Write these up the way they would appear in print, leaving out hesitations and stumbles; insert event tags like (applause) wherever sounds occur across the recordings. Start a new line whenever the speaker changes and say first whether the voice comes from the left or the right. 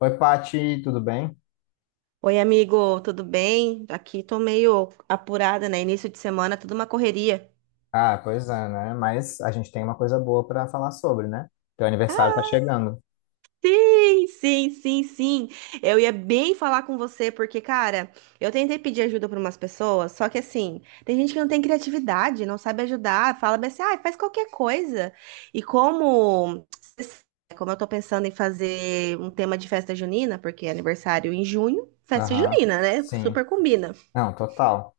left: Oi, Pati, tudo bem?
right: Oi, amigo, tudo bem? Aqui tô meio apurada, né? Início de semana, tudo uma correria.
left: Ah, pois é, né? Mas a gente tem uma coisa boa para falar sobre, né? Teu aniversário tá chegando.
right: Sim, sim, sim, sim. Eu ia bem falar com você, porque, cara, eu tentei pedir ajuda para umas pessoas, só que assim, tem gente que não tem criatividade, não sabe ajudar, fala bem assim, ah, faz qualquer coisa. E como, como eu tô pensando em fazer um tema de festa junina, porque é aniversário em junho, festa
left: Aham,
right: junina, né?
left: sim.
right: Super combina.
left: Não, total.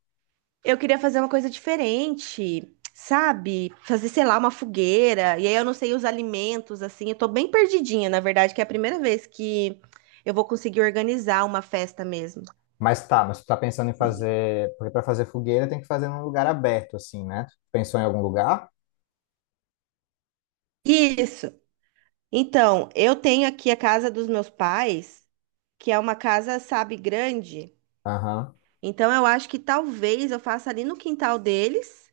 right: Eu queria fazer uma coisa diferente, sabe? Fazer, sei lá, uma fogueira. E aí eu não sei os alimentos, assim. Eu tô bem perdidinha, na verdade, que é a primeira vez que eu vou conseguir organizar uma festa mesmo.
left: Mas tá, mas tu tá pensando em fazer. Porque para fazer fogueira tem que fazer num lugar aberto, assim, né? Tu pensou em algum lugar?
right: Isso. Então, eu tenho aqui a casa dos meus pais, que é uma casa, sabe, grande.
left: Aham,
right: Então, eu acho que talvez eu faça ali no quintal deles,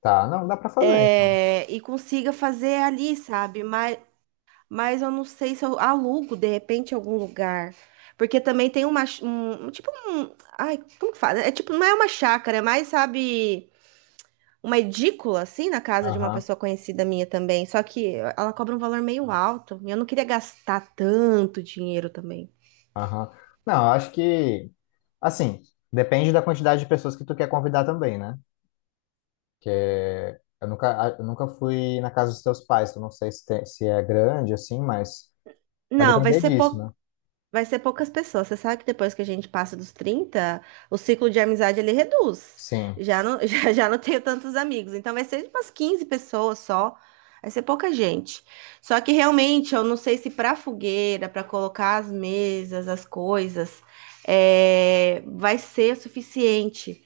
left: tá. Não, dá para fazer. Então.
right: é, e consiga fazer ali, sabe? Mas eu não sei se eu alugo de repente em algum lugar. Porque também tem uma, tipo um, ai, como que fala? É tipo, não é uma chácara, é mais, sabe, uma edícula assim na casa de uma
left: Aham,
right: pessoa conhecida minha também, só que ela cobra um valor meio, ah, alto, e eu não queria gastar tanto dinheiro também.
left: aham. Não, eu acho que. Assim, depende da quantidade de pessoas que tu quer convidar também, né? Porque eu nunca fui na casa dos teus pais, eu não sei se, se é grande, assim, mas. Vai
right: Não, vai
left: depender
right: ser
left: disso,
right: pou-
left: né?
right: Vai ser poucas pessoas. Você sabe que depois que a gente passa dos 30, o ciclo de amizade ele reduz.
left: Sim.
right: Já não, (laughs) já, já não tenho tantos amigos. Então vai ser umas 15 pessoas só. Vai ser pouca gente. Só que realmente eu não sei se para fogueira, para colocar as mesas, as coisas, é, vai ser o suficiente.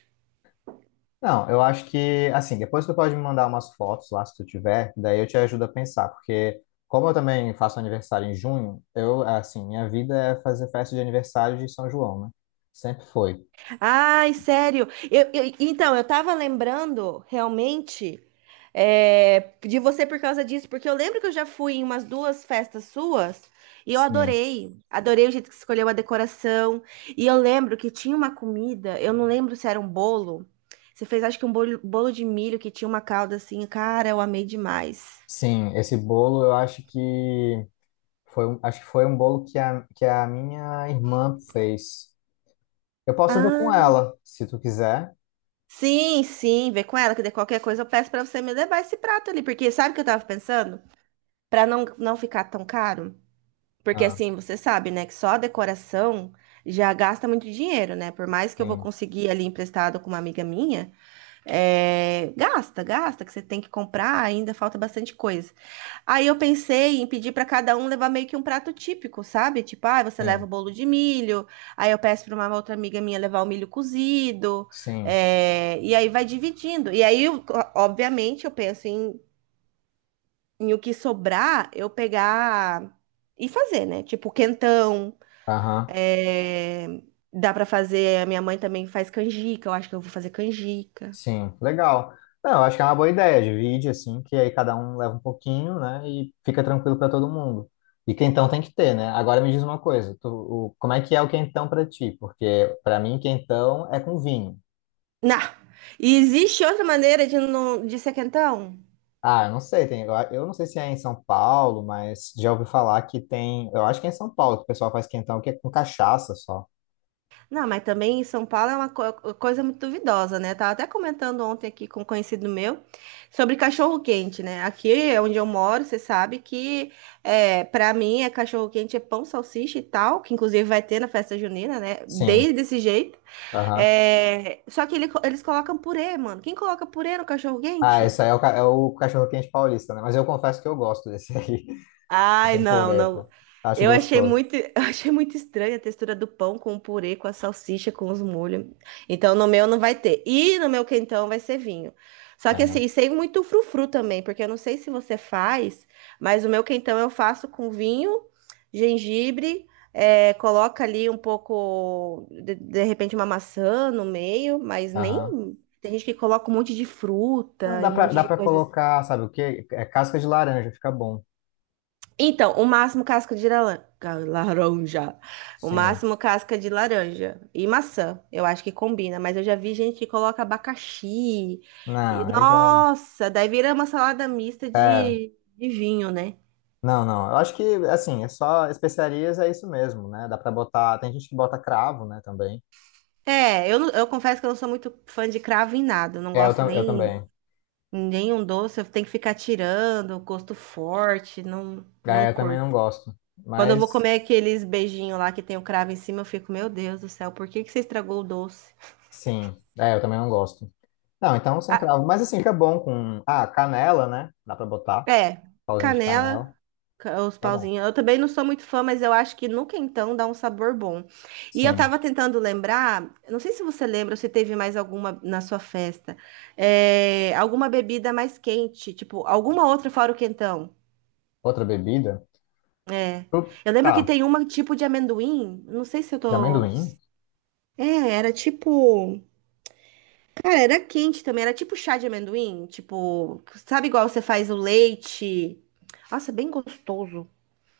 left: Não, eu acho que, assim, depois tu pode me mandar umas fotos lá, se tu tiver, daí eu te ajudo a pensar, porque como eu também faço aniversário em junho, eu, assim, minha vida é fazer festa de aniversário de São João, né? Sempre foi.
right: Ai, sério. Então, eu tava lembrando realmente é, de você por causa disso, porque eu lembro que eu já fui em umas duas festas suas e eu
left: Sim.
right: adorei. Adorei o jeito que você escolheu a decoração. E eu lembro que tinha uma comida, eu não lembro se era um bolo. Você fez, acho que um bolo, bolo de milho que tinha uma calda assim. Cara, eu amei demais.
left: Sim, esse bolo eu acho que foi, acho que foi um bolo que a minha irmã fez. Eu posso ver com
right: Ah,
left: ela, se tu quiser.
right: sim, sim. Vê com ela que de qualquer coisa eu peço pra você me levar esse prato ali, porque sabe o que eu tava pensando? Pra não, não ficar tão caro. Porque
left: Ah,
right: assim, você sabe, né, que só a decoração já gasta muito dinheiro, né? Por mais que eu vou
left: sim,
right: conseguir ali emprestado com uma amiga minha, é, gasta, gasta, que você tem que comprar, ainda falta bastante coisa. Aí eu pensei em pedir para cada um levar meio que um prato típico, sabe? Tipo, ah, você leva o
left: sim,
right: bolo de milho, aí eu peço para uma outra amiga minha levar o milho cozido,
left: sim.
right: é, e aí vai dividindo. Obviamente, eu penso em, em o que sobrar, eu pegar e fazer, né? Tipo, quentão.
left: Aham.
right: É, dá pra fazer. A minha mãe também faz canjica. Eu acho que eu vou fazer canjica.
left: Sim, legal. Não, eu acho que é uma boa ideia, divide assim, que aí cada um leva um pouquinho, né, e fica tranquilo para todo mundo. E quentão tem que ter, né? Agora me diz uma coisa, tu, o, como é que é o quentão para ti? Porque para mim quentão é com vinho.
right: Não! E existe outra maneira de, não, de ser quentão?
left: Ah, eu não sei, tem, eu não sei se é em São Paulo, mas já ouvi falar que tem, eu acho que é em São Paulo que o pessoal faz quentão que é com cachaça só.
right: Não, mas também em São Paulo é uma coisa muito duvidosa, né? Tava até comentando ontem aqui com um conhecido meu sobre cachorro-quente, né? Aqui é onde eu moro, você sabe que é, para mim é cachorro-quente, é pão, salsicha e tal, que inclusive vai ter na festa junina, né?
left: Sim,
right: Desde desse jeito.
left: aham.
right: É, só que eles colocam purê, mano. Quem coloca purê no
left: Ah,
right: cachorro-quente?
left: esse aí é o, é o cachorro-quente paulista, né? Mas eu confesso que eu gosto desse aí, (laughs)
right: Ai,
left: com
right: não,
left: purê,
right: não.
left: pô. Acho
right: Eu achei
left: gostoso.
right: muito, (laughs) eu achei muito estranha a textura do pão com o purê, com a salsicha, com os molhos. Então, no meu não vai ter. E no meu quentão vai ser vinho. Só que assim, sem muito frufru também, porque eu não sei se você faz, mas o meu quentão eu faço com vinho, gengibre, é, coloca ali um pouco, de repente, uma maçã no meio, mas nem.
left: Aham.
right: Tem gente que coloca um monte de
left: Não,
right: fruta e
left: dá
right: um
left: pra,
right: monte
left: dá
right: de
left: pra
right: coisas.
left: colocar, sabe o quê? É casca de laranja, fica bom.
right: Então, o máximo casca de laranja. Laranja. O
left: Sim.
right: máximo casca de laranja. E maçã. Eu acho que combina. Mas eu já vi gente que coloca abacaxi. E,
left: Não, aí já.
right: nossa, daí vira uma salada mista
left: É.
right: de vinho, né?
left: Não, não. Eu acho que, assim, é só especiarias, é isso mesmo, né? Dá pra botar. Tem gente que bota cravo, né, também.
right: É, eu, eu confesso que eu não sou muito fã de cravo em nada. Eu não
left: É, eu,
right: gosto
left: eu
right: nem
left: também.
right: nenhum doce. Eu tenho que ficar tirando, gosto forte. Não, não
left: É, eu também não
right: curto.
left: gosto.
right: Quando eu vou
left: Mas,
right: comer aqueles beijinhos lá que tem o cravo em cima, eu fico, meu Deus do céu, por que que você estragou o doce?
left: sim. É, eu também não gosto. Não, então sem cravo. Mas, assim, fica bom com. Ah, canela, né? Dá pra botar.
right: É,
left: Pauzinho de
right: canela,
left: canela.
right: os
left: Fica bom.
right: pauzinhos. Eu também não sou muito fã, mas eu acho que no quentão dá um sabor bom. E eu
left: Sim.
right: tava tentando lembrar, eu não sei se você lembra, ou se teve mais alguma na sua festa, é, alguma bebida mais quente, tipo, alguma outra fora o quentão.
left: Outra bebida?
right: É. Eu lembro que
left: Tá.
right: tem uma tipo de amendoim, não sei se eu
left: De
right: tô.
left: amendoim?
right: É, era tipo. Cara, era quente também, era tipo chá de amendoim, tipo, sabe igual você faz o leite. Nossa, bem gostoso.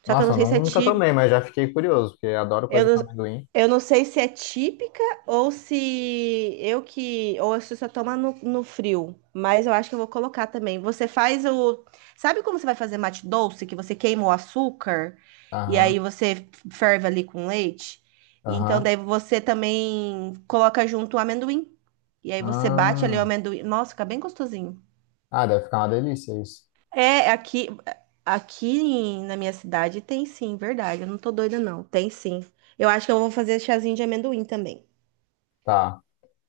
right: Só que eu
left: Nossa,
right: não
left: eu
right: sei se é
left: nunca tomei, mas já fiquei curioso, porque eu adoro
right: eu
left: coisa com
right: não,
left: amendoim.
right: eu não sei se é típica ou se eu que. Ou se você toma no, no frio. Mas eu acho que eu vou colocar também. Você faz o. Sabe como você vai fazer mate doce? Que você queima o açúcar e aí
left: Aham,
right: você ferve ali com leite? E então
left: aham.
right: daí você também coloca junto o amendoim. E aí você bate ali o
left: Ah,
right: amendoim. Nossa, fica bem gostosinho.
left: ah, deve ficar uma delícia isso.
right: É, aqui na minha cidade tem sim, verdade. Eu não tô doida, não. Tem sim. Eu acho que eu vou fazer chazinho de amendoim também.
left: Tá.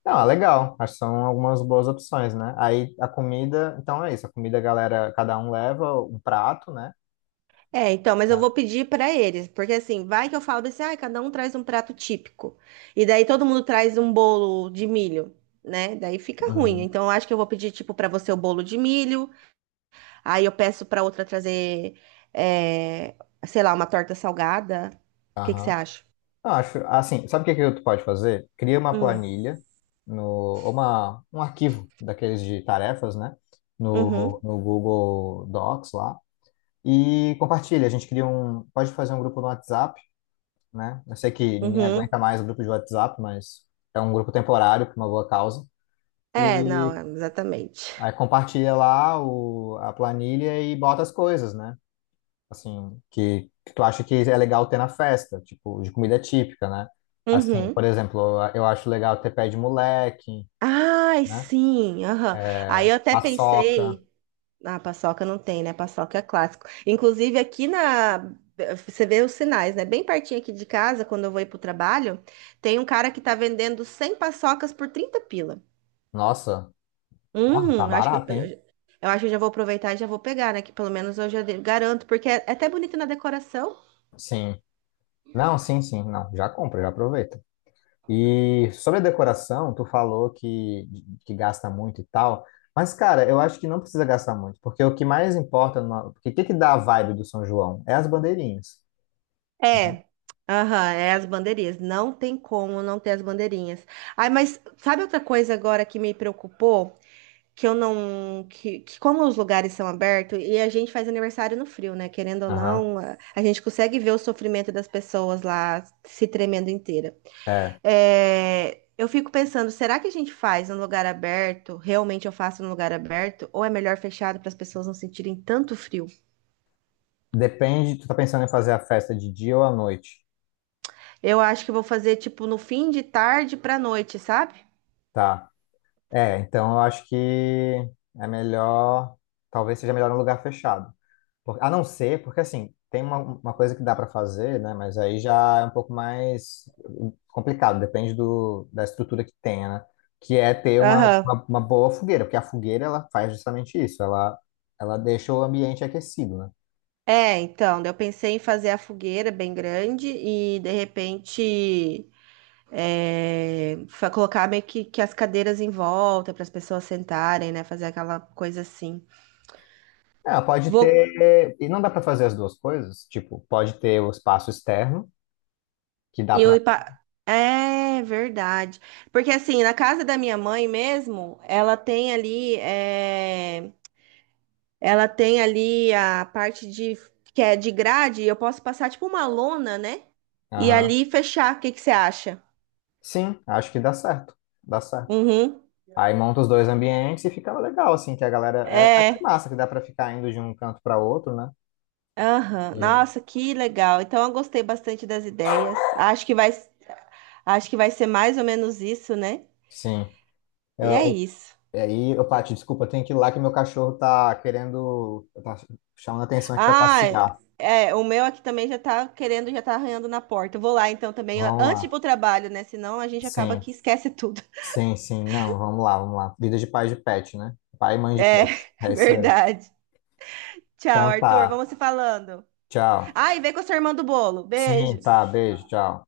left: Não, é legal. Acho que são algumas boas opções, né? Aí a comida, então é isso. A comida, a galera, cada um leva um prato, né?
right: É, então, mas eu
left: É.
right: vou pedir pra eles, porque assim, vai que eu falo assim, ah, cada um traz um prato típico. E daí todo mundo traz um bolo de milho, né? Daí fica ruim.
left: Uhum,
right: Então, eu acho que eu vou pedir, tipo, pra você o bolo de milho, aí eu peço pra outra trazer, é, sei lá, uma torta salgada. O que que você
left: aham.
right: acha?
left: Não, acho, assim, sabe o que que tu pode fazer? Cria uma
right: Hum.
left: planilha, no, uma, um arquivo daqueles de tarefas, né? No,
right: Uhum,
left: no Google Docs lá. E compartilha, a gente cria um, pode fazer um grupo no WhatsApp, né? Eu sei que ninguém
right: uhum.
left: aguenta mais o grupo de WhatsApp, mas é um grupo temporário por uma boa causa.
right: É, não,
left: E
right: exatamente.
left: aí compartilha lá o, a planilha e bota as coisas, né? Assim, que tu acha que é legal ter na festa, tipo, de comida típica, né? Assim, por
right: Uhum.
left: exemplo, eu acho legal ter pé de moleque,
right: Ai,
left: né?
right: sim, aham. Aí eu até
left: Paçoca.
right: pensei, ah, paçoca não tem, né? Paçoca é clássico. Inclusive aqui na, você vê os sinais, né? Bem pertinho aqui de casa, quando eu vou ir pro trabalho, tem um cara que tá vendendo 100 paçocas por 30 pila.
left: Nossa, ó, tá
right: Hum, acho que eu,
left: barato, hein?
right: eu acho que eu já vou aproveitar e já vou pegar, né? Que pelo menos eu já garanto, porque é até bonito na decoração.
left: Sim. Não, sim, sim, não. Já compra, já aproveita. E sobre a decoração, tu falou que gasta muito e tal, mas cara, eu acho que não precisa gastar muito, porque o que mais importa, porque o que que dá a vibe do São João? É as bandeirinhas.
right: É. Aham, é as bandeirinhas. Não tem como não ter as bandeirinhas. Ai, mas sabe outra coisa agora que me preocupou? Que eu não, que como os lugares são abertos e a gente faz aniversário no frio, né? Querendo ou
left: Aham,
right: não, a gente consegue ver o sofrimento das pessoas lá se tremendo inteira.
left: é.
right: É, eu fico pensando, será que a gente faz num lugar aberto? Realmente eu faço num lugar aberto? Ou é melhor fechado para as pessoas não sentirem tanto frio?
left: Depende, tu tá pensando em fazer a festa de dia ou à noite,
right: Eu acho que eu vou fazer tipo no fim de tarde para noite, sabe?
left: tá? É, então eu acho que é melhor, talvez seja melhor num lugar fechado. A não ser, porque assim, tem uma coisa que dá para fazer, né? Mas aí já é um pouco mais complicado, depende do, da estrutura que tenha, né? Que é ter uma,
right: Aham.
left: uma, uma boa fogueira, porque a fogueira ela faz justamente isso, ela deixa o ambiente aquecido, né?
right: É, então, eu pensei em fazer a fogueira bem grande e de repente colocar meio que as cadeiras em volta para as pessoas sentarem, né? Fazer aquela coisa assim.
left: É, Ela pode
right: Vou
left: ter, e não dá para fazer as duas coisas, tipo, pode ter o espaço externo, que dá
right: eu
left: para.
right: ir pa- É verdade. Porque assim, na casa da minha mãe mesmo, ela tem ali, é, ela tem ali a parte de que é de grade, eu posso passar tipo uma lona, né? E
left: Aham.
right: ali fechar. O que que você acha?
left: Sim, acho que dá certo, dá certo.
right: Uhum.
left: Aí monta os dois ambientes e fica legal, assim, que a galera. É até
right: É.
left: massa que dá para ficar indo de um canto para outro, né?
right: Aham.
left: E-
right: Nossa, que legal. Então eu gostei bastante das ideias. Acho que vai ser mais ou menos isso, né?
left: sim.
right: E é
left: Eu,
right: isso.
left: aí, ô, Paty, desculpa, eu tenho que ir lá que meu cachorro tá querendo, tá chamando a atenção aqui pra
right: Ah, é,
left: passear.
right: é, o meu aqui também já tá querendo, já tá arranhando na porta. Eu vou lá então também,
left: Vamos
right: antes de ir
left: lá.
right: pro trabalho, né? Senão a gente acaba
left: Sim,
right: que esquece tudo.
left: sim, sim. Não, vamos lá, vamos lá. Vida de pai de pet, né? Pai e mãe de
right: É,
left: pet. É isso
right: (laughs)
left: aí.
right: verdade. Tchau,
left: Então
right: Arthur.
left: tá.
right: Vamos se falando.
left: Tchau.
right: Ah, e vem com a sua irmã do bolo. Beijo.
left: Sim, tá. Beijo, tchau.